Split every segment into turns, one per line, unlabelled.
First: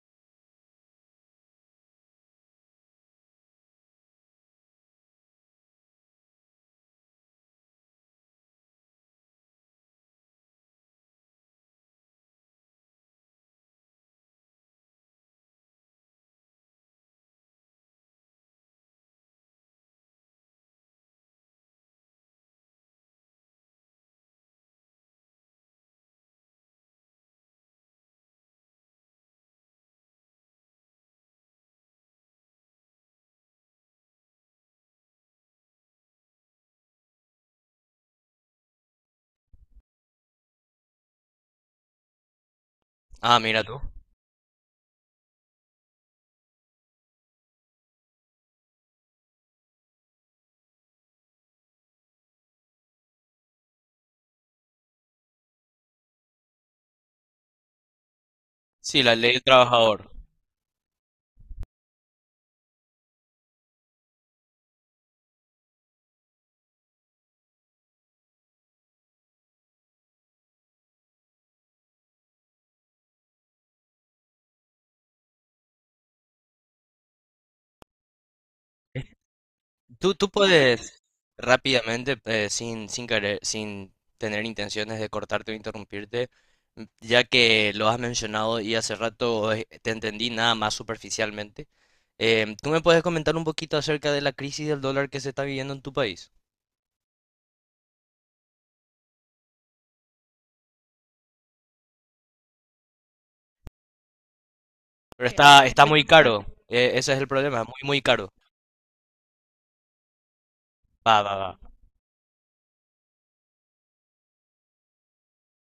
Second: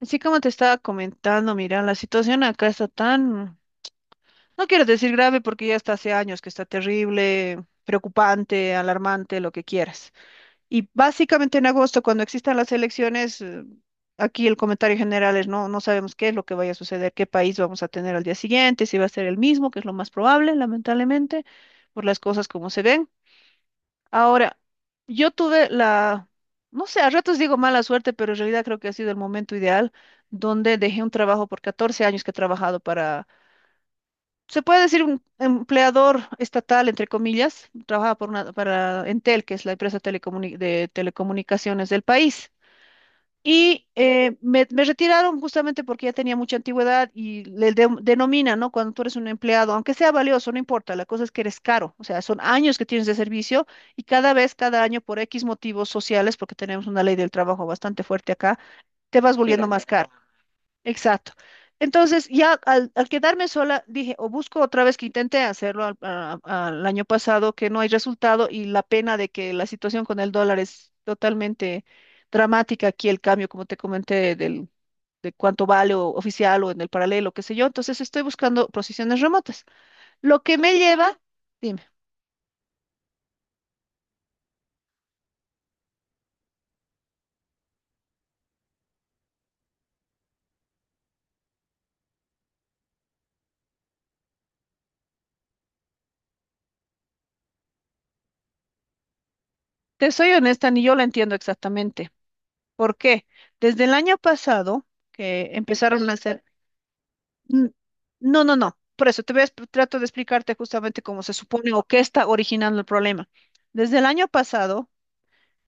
Así como te estaba comentando, mira, la situación acá está tan, no quiero decir grave porque ya está hace años que está terrible, preocupante, alarmante, lo que quieras. Y básicamente en agosto, cuando existan las elecciones, aquí el comentario general es no, no sabemos qué es lo que vaya a suceder, qué país vamos a tener al día siguiente, si va a ser el mismo, que es lo más probable, lamentablemente, por las cosas como se ven. Ahora, yo tuve la, no sé, a ratos digo mala suerte, pero en realidad creo que ha sido el momento ideal donde dejé un trabajo por 14 años que he trabajado para, se puede decir, un empleador estatal, entre comillas, trabajaba por para Entel, que es la empresa de telecomunicaciones del país.
Ah, mira tú.
Y me retiraron justamente porque ya tenía mucha antigüedad y le denomina, ¿no? Cuando tú eres un empleado, aunque sea valioso, no importa, la cosa es que eres caro, o sea, son años que tienes de servicio y cada vez, cada año, por X motivos sociales, porque tenemos una ley del trabajo bastante fuerte acá,
Sí, la
te
ley
vas
del
volviendo, mira, más
trabajador.
caro. Exacto. Entonces, ya al quedarme sola, dije, o busco otra vez, que intenté hacerlo al año pasado, que no hay resultado, y la pena de que la situación con el dólar es totalmente dramática aquí, el cambio, como te comenté, del, de cuánto vale, o oficial o en el paralelo, qué sé yo. Entonces, estoy buscando posiciones remotas.
Tú
Lo que me
puedes
lleva, dime,
rápidamente, sin querer, sin tener intenciones de cortarte o interrumpirte, ya que lo has mencionado y hace rato te entendí nada más superficialmente. ¿Tú me puedes comentar un poquito acerca de la crisis del dólar que se está viviendo en tu país?
te soy honesta, ni yo lo entiendo exactamente. ¿Por qué? Desde el año pasado,
Pero
que
está muy
empezaron a
caro.
hacer.
Ese es el problema,
N-
muy, muy caro.
No, no, no. Por eso te trato de explicarte justamente
Va,
cómo se
va, va.
supone o qué está originando el problema. Desde el año pasado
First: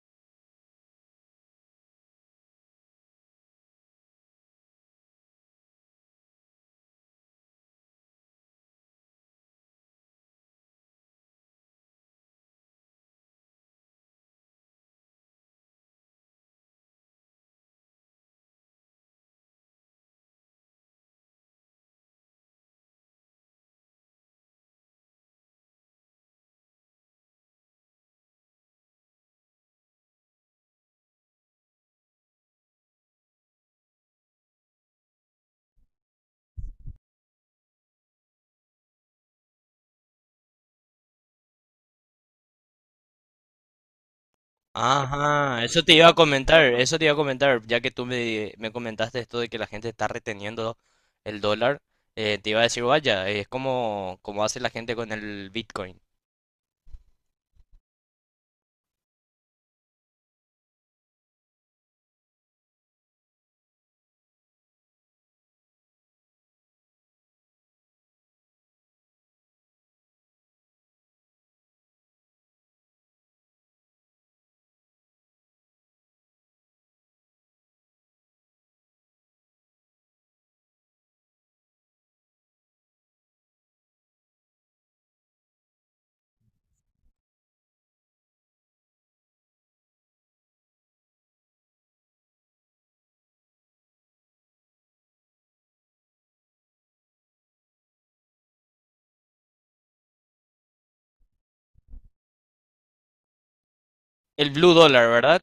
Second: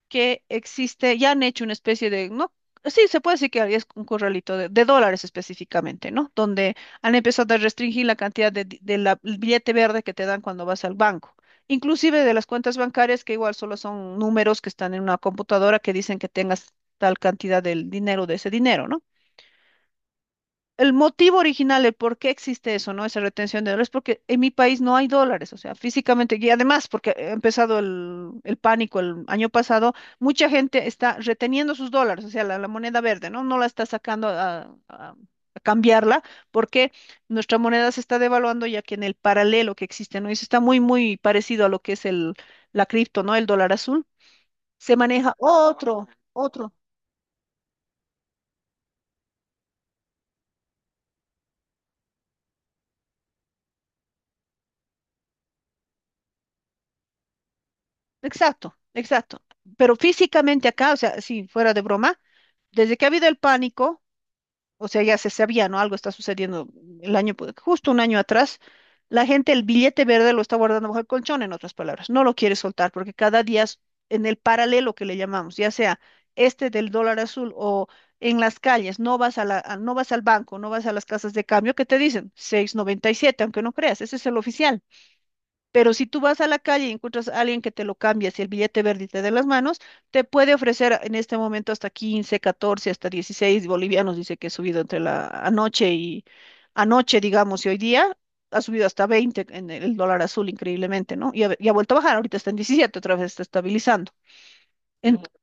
que existe, ya han hecho una especie de, no, sí, se puede decir que es un corralito de dólares específicamente, ¿no? Donde han empezado a restringir la cantidad de, de el billete verde que te dan cuando vas al banco. Inclusive de las cuentas bancarias, que igual solo son números que están en una computadora que dicen que tengas tal cantidad del dinero, de ese dinero, ¿no? El motivo original, el por qué existe eso, ¿no? Esa retención de dólares, porque en mi país no hay dólares, o sea, físicamente, y además, porque ha empezado el pánico el año pasado, mucha gente está reteniendo sus dólares, o sea, la moneda verde, ¿no? No la está sacando a, a cambiarla, porque nuestra moneda se está devaluando, ya que en el paralelo que existe, ¿no? Eso está muy, muy parecido a lo que es el, la cripto, ¿no? El dólar azul, se maneja
Ajá, eso te
otro,
iba a comentar,
otro,
eso te iba a comentar, ya que me comentaste esto de que la gente está reteniendo el dólar, te iba a decir, vaya, es como, como hace la gente con el Bitcoin.
exacto, exacto. Pero físicamente acá, o sea, si fuera de broma, desde que ha habido el pánico, o sea, ya se sabía, ¿no? Algo está sucediendo el año, justo un año atrás, la gente el billete verde lo está guardando bajo el colchón, en otras palabras, no lo quiere soltar porque cada día es, en el paralelo que le llamamos, ya sea este del dólar azul, o en las calles, no vas a la, no vas al banco, no vas a las casas de cambio que te dicen 6,97, aunque no creas, ese es el oficial. Pero si tú vas a la calle y encuentras a alguien que te lo cambia, si el billete verde te de las manos, te puede ofrecer en este momento hasta 15, 14, hasta 16 bolivianos, dice que ha subido entre la anoche y anoche, digamos, y hoy día ha subido hasta 20 en el dólar azul, increíblemente, ¿no? Y ha vuelto a bajar, ahorita está en 17, otra vez está estabilizando.
El blue dólar,
Ujú.
¿verdad?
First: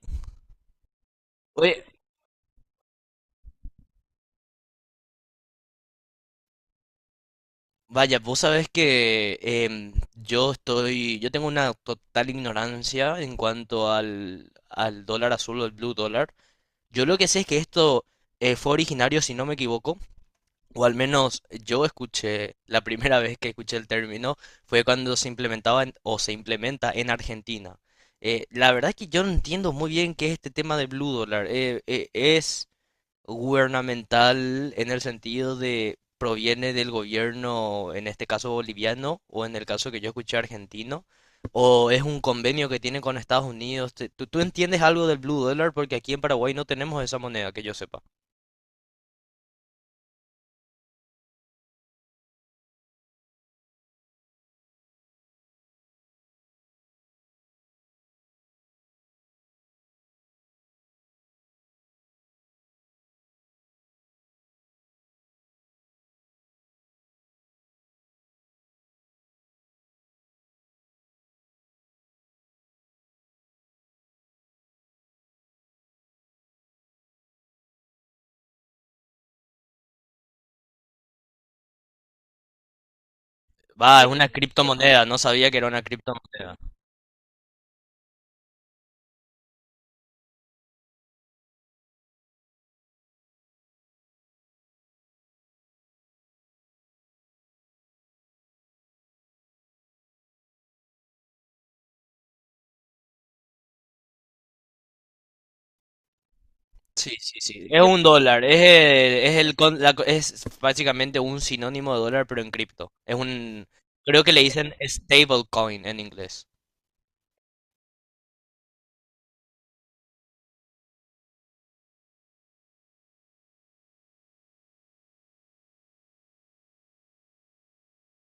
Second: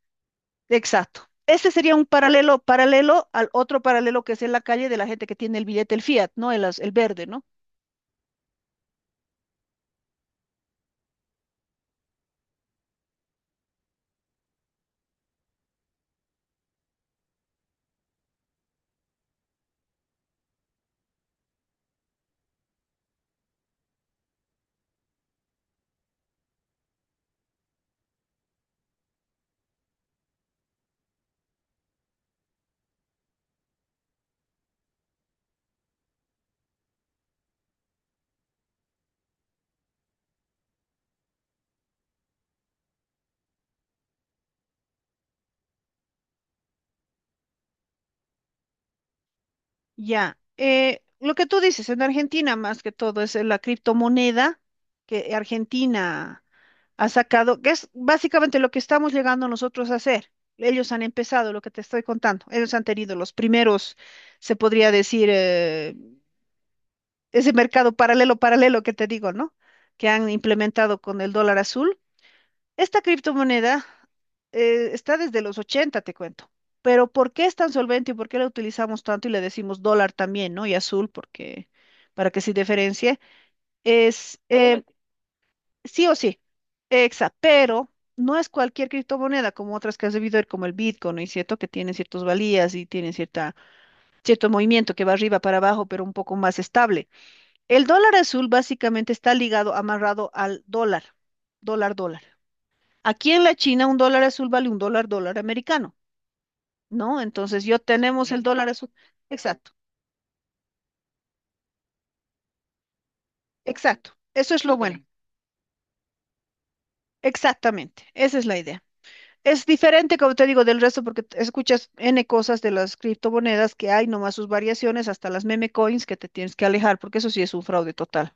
Exacto. Este
Oye,
sería un paralelo, paralelo al otro paralelo que es en la calle, de la gente que tiene el billete, el fiat, ¿no? El verde, ¿no?
vaya, vos sabés que yo yo tengo una total ignorancia en cuanto al dólar azul o el blue dólar. Yo lo que sé es que esto fue originario, si no me equivoco. O al menos yo escuché, la primera vez que escuché el término fue cuando se implementa en Argentina. La verdad es que yo no entiendo muy bien qué es este tema de Blue Dollar. Es gubernamental en el sentido de proviene del gobierno, en este caso boliviano, o en el caso que yo escuché argentino, o es un convenio que tiene con Estados Unidos. ¿Tú entiendes algo del Blue Dollar? Porque aquí en Paraguay no tenemos esa moneda, que yo sepa.
Ya, lo que tú dices, en Argentina más que todo es, la criptomoneda que Argentina ha sacado, que es básicamente lo que estamos llegando nosotros a hacer. Ellos han empezado lo que te estoy contando. Ellos han tenido los primeros, se podría decir, ese mercado paralelo, paralelo que te digo, ¿no? Que han implementado con el dólar azul. Esta criptomoneda, está desde los 80, te cuento. Pero ¿por qué es tan solvente y por qué la utilizamos tanto y le decimos dólar también? ¿No? Y azul, porque para que se diferencie,
Va, es una
es,
criptomoneda, no sabía que era una
sí o sí,
criptomoneda.
pero no es cualquier criptomoneda, como otras que has debido ver, como el Bitcoin, ¿no es cierto? Que tienen ciertas valías y tienen cierta, cierto movimiento que va arriba para abajo, pero un poco más estable. El dólar azul básicamente está ligado, amarrado al dólar, dólar, dólar. Aquí en la China un dólar azul vale un dólar, dólar americano,
Sí,
¿no?
sí,
Entonces
sí.
yo
Es un
tenemos el, sí,
dólar,
dólar azul.
es el
Exacto,
con- la co- es básicamente un sinónimo de dólar, pero en cripto.
exacto.
Creo que le
Eso es
dicen
lo, OK, bueno.
stablecoin en inglés.
Exactamente. Esa es la idea. Es diferente, como te digo, del resto, porque escuchas N cosas de las criptomonedas que hay, nomás sus variaciones, hasta las meme coins, que te tienes que alejar, porque eso sí es un fraude total.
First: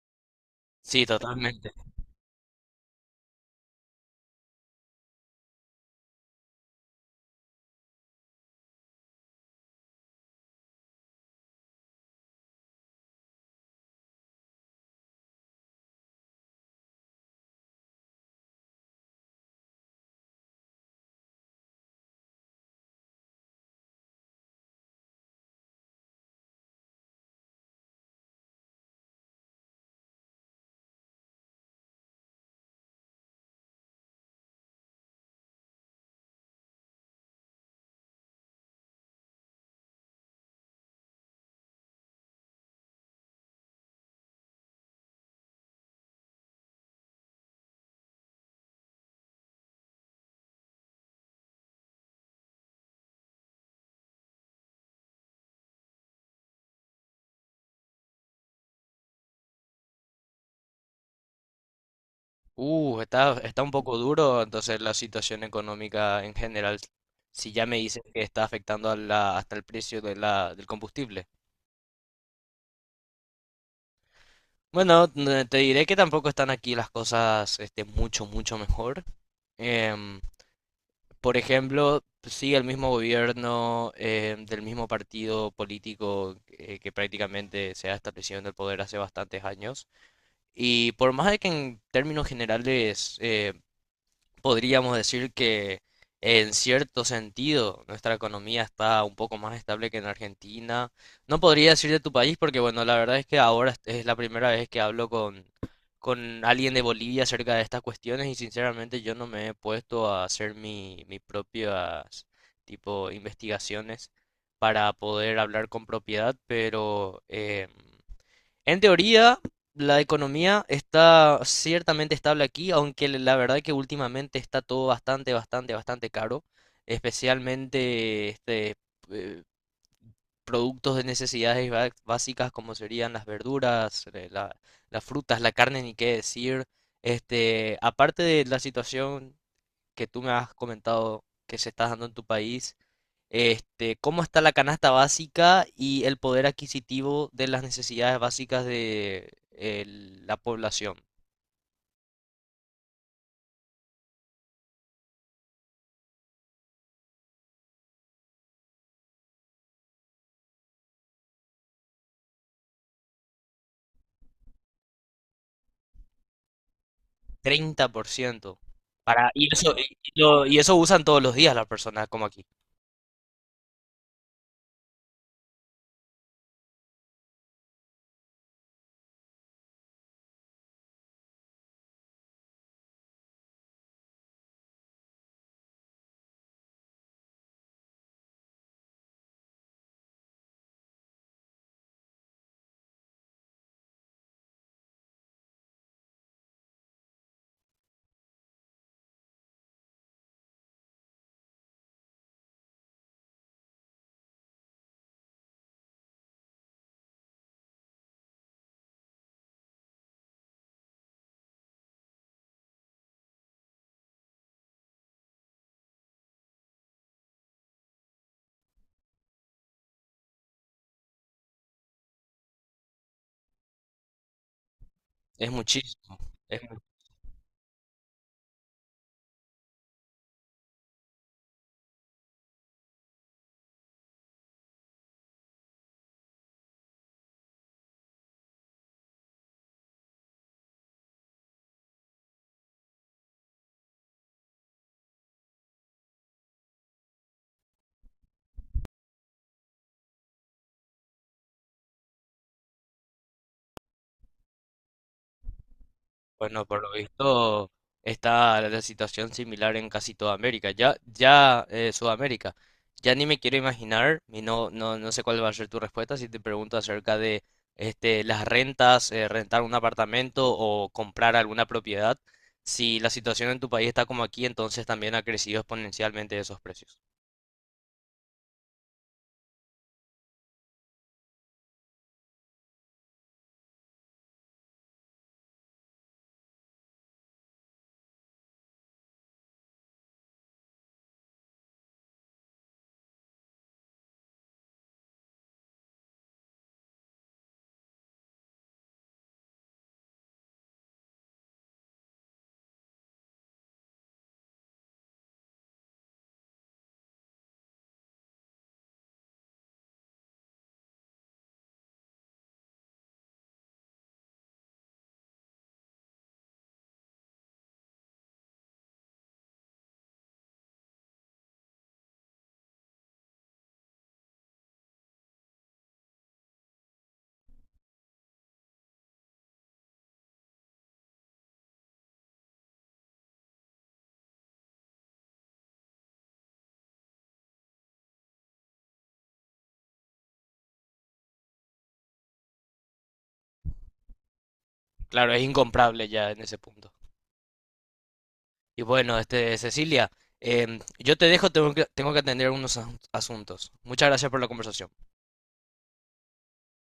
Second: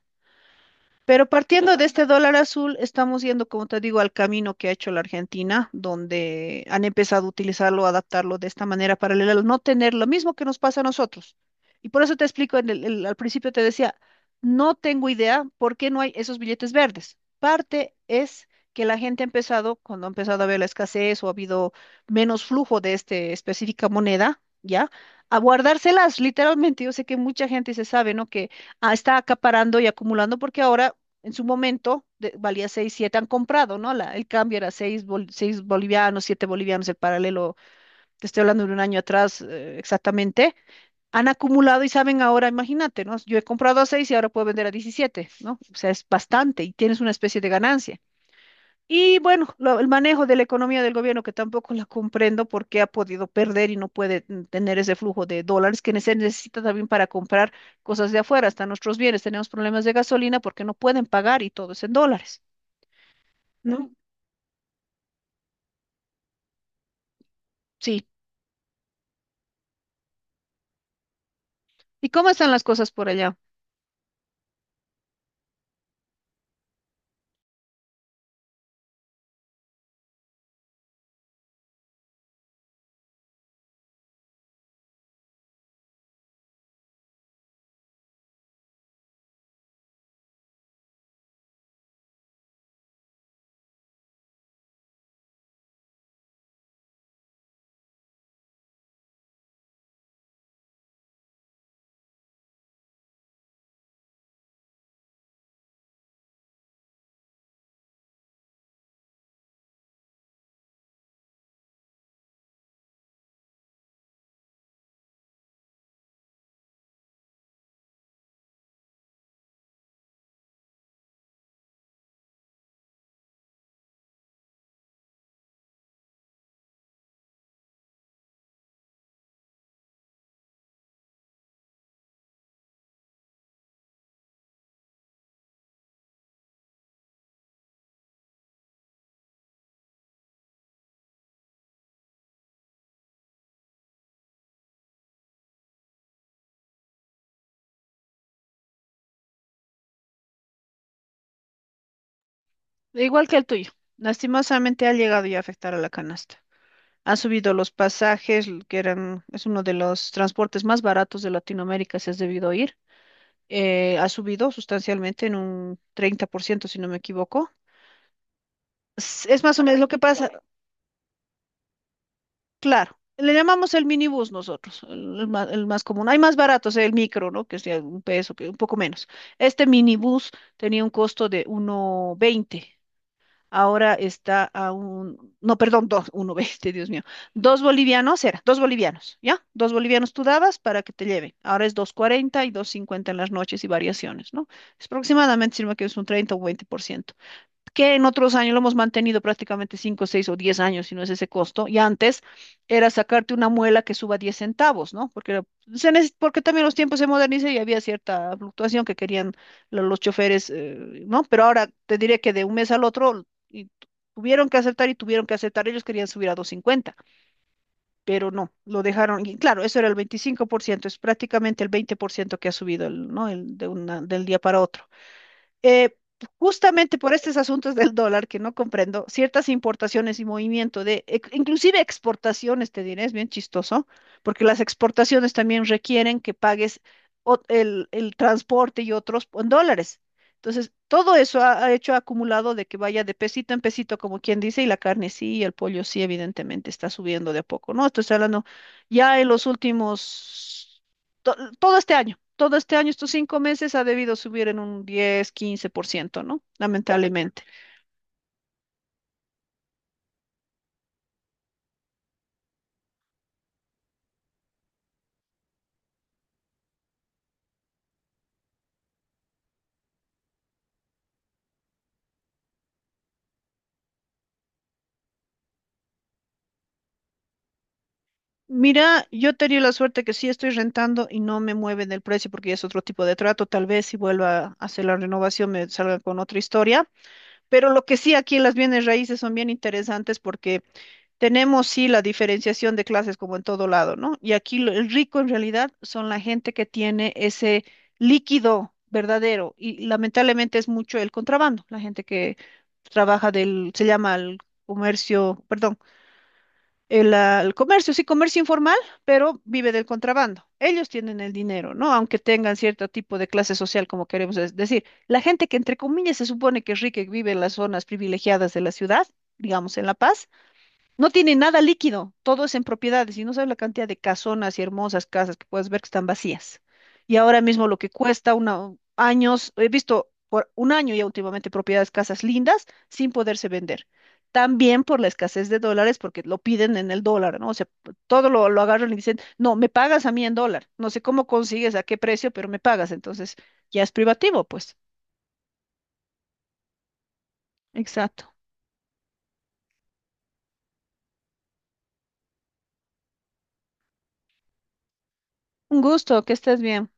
Sí,
Pero
totalmente.
partiendo de este dólar azul, estamos yendo, como te digo, al camino que ha hecho la Argentina, donde han empezado a utilizarlo, a adaptarlo de esta manera paralela, al no tener lo mismo que nos pasa a nosotros. Y por eso te explico, en al principio te decía, no tengo idea por qué no hay esos billetes verdes. Parte es que la gente ha empezado, cuando ha empezado a haber la escasez o ha habido menos flujo de esta específica moneda, ¿ya? A guardárselas, literalmente. Yo sé que mucha gente se sabe, ¿no? Que, ah, está acaparando y acumulando, porque ahora, en su momento, valía seis, siete, han comprado, ¿no? El cambio era seis, seis bolivianos, 7 bolivianos, el paralelo, te estoy hablando de un año atrás, exactamente, han acumulado y saben ahora, imagínate, ¿no? Yo he comprado a 6 y ahora puedo vender a 17, ¿no? O sea, es bastante y tienes una especie de ganancia. Y bueno, el manejo de la economía del gobierno, que tampoco la comprendo porque ha podido perder y no puede, tener ese flujo de dólares que se necesita también para comprar cosas de afuera, hasta nuestros bienes. Tenemos problemas de gasolina porque no pueden pagar y todo es en dólares.
Está un
¿No?
poco duro entonces la situación económica en general. Si ya me dices
Sí.
que está afectando a hasta el precio de del combustible.
¿Y cómo están las cosas por allá?
Bueno, te diré que tampoco están aquí las cosas este, mucho mejor. Em, Por ejemplo, sí, el mismo gobierno del mismo partido político que prácticamente se ha establecido en el poder hace bastantes años. Y por más de que en términos generales podríamos decir que en cierto sentido nuestra economía está un poco más estable que en Argentina. No podría decir de tu país porque, bueno, la verdad es que ahora es la primera vez que hablo con alguien de Bolivia acerca de estas cuestiones, y sinceramente yo no me he puesto a hacer mis propias tipo investigaciones para poder hablar con propiedad, pero... en teoría, la economía está ciertamente estable aquí, aunque la verdad que últimamente está todo bastante caro, especialmente eh, productos de necesidades básicas como serían las verduras, las frutas, la carne, ni qué decir. Este, aparte de la situación que tú me has comentado que se está dando en tu país, este, cómo está la canasta básica y el poder adquisitivo de las necesidades básicas de la población.
Igual que el tuyo. Lastimosamente ha llegado ya a afectar a la canasta. Han subido los pasajes, que eran, es uno de los transportes más baratos de Latinoamérica, si has debido oír. Ha subido sustancialmente en un 30%, si no me equivoco.
30%.
Es
Para,
es
y
más o
eso,
menos lo que
y,
pasa,
y eso usan todos los días las personas como aquí.
claro. Le llamamos el minibús nosotros, el, el más común. Hay más baratos, el micro, ¿no? Que es de un peso, que un poco menos. Este minibús tenía un costo de uno veinte. Ahora está a un, no, perdón, dos, uno, veinte, Dios mío, dos bolivianos era, dos bolivianos, ¿ya? Dos bolivianos tú dabas para que te lleven. Ahora es dos cuarenta y dos cincuenta en las noches y variaciones, ¿no? Es aproximadamente, si no me equivoco, es un 30 o un veinte por ciento, que en otros años lo hemos mantenido prácticamente cinco, 6 o 10 años, si no es ese costo, y antes era sacarte una muela que suba 10 centavos, ¿no? Porque porque también los tiempos se modernizan y había cierta fluctuación que querían los choferes, ¿no? Pero ahora te diré que de un mes al otro, y tuvieron que aceptar y tuvieron que aceptar, ellos querían subir a dos cincuenta, pero no, lo dejaron, y claro, eso era el 25%, es prácticamente el 20% que ha subido, el, ¿no? El, de una, del día para otro,
Es
eh,
muchísimo.
justamente por estos asuntos del dólar que no comprendo, ciertas importaciones y movimiento de, inclusive exportaciones, te diré, es bien chistoso, porque las exportaciones también requieren que pagues, el transporte y otros en dólares. Entonces, todo eso ha hecho acumulado de que vaya de pesito en pesito, como quien dice, y la carne sí, y el pollo sí, evidentemente está subiendo de a poco, ¿no? Estoy hablando ya en los últimos, todo este año, estos 5 meses ha debido subir en un 10, 15%, ¿no?
Bueno, por lo
Lamentablemente.
visto está la situación similar en casi toda América. Ya, ya Sudamérica. Ya ni me quiero imaginar, y no, no, no sé cuál va a ser tu respuesta si te pregunto acerca de este, las rentas, rentar un apartamento o comprar alguna propiedad. Si la situación en tu país está como aquí, entonces también ha crecido exponencialmente esos precios.
Mira, yo tenía la suerte que sí estoy rentando y no me mueven el precio porque ya es otro tipo de trato. Tal vez si vuelva a hacer la renovación me salga con otra historia. Pero lo que sí, aquí en las bienes raíces son bien interesantes, porque tenemos sí la diferenciación de clases como en todo lado, ¿no? Y aquí, el rico en realidad son la gente que tiene ese líquido verdadero, y lamentablemente es mucho el contrabando, la gente que trabaja del, se llama el comercio, perdón, el comercio, sí, comercio informal, pero vive del contrabando. Ellos tienen el dinero, ¿no? Aunque tengan cierto tipo de clase social, como queremos es decir. La gente que, entre comillas, se supone que es rica y vive en las zonas privilegiadas de la ciudad, digamos en La Paz, no tiene nada líquido, todo es en propiedades, y no sabes la cantidad de casonas y hermosas casas que puedes ver que están vacías. Y ahora mismo lo que cuesta una, años, he visto por un año ya últimamente, propiedades, casas lindas sin poderse vender. También por la escasez de dólares, porque lo piden en el dólar, ¿no? O sea, todo lo, agarran y dicen, no, me pagas a mí en dólar. No sé cómo consigues, a qué precio, pero me pagas. Entonces, ya es privativo, pues.
Claro, es incomparable ya en ese punto.
Exacto.
Y bueno, este, Cecilia, em, yo te dejo, tengo que atender unos asuntos. Muchas gracias por la conversación.
Un gusto, que estés bien.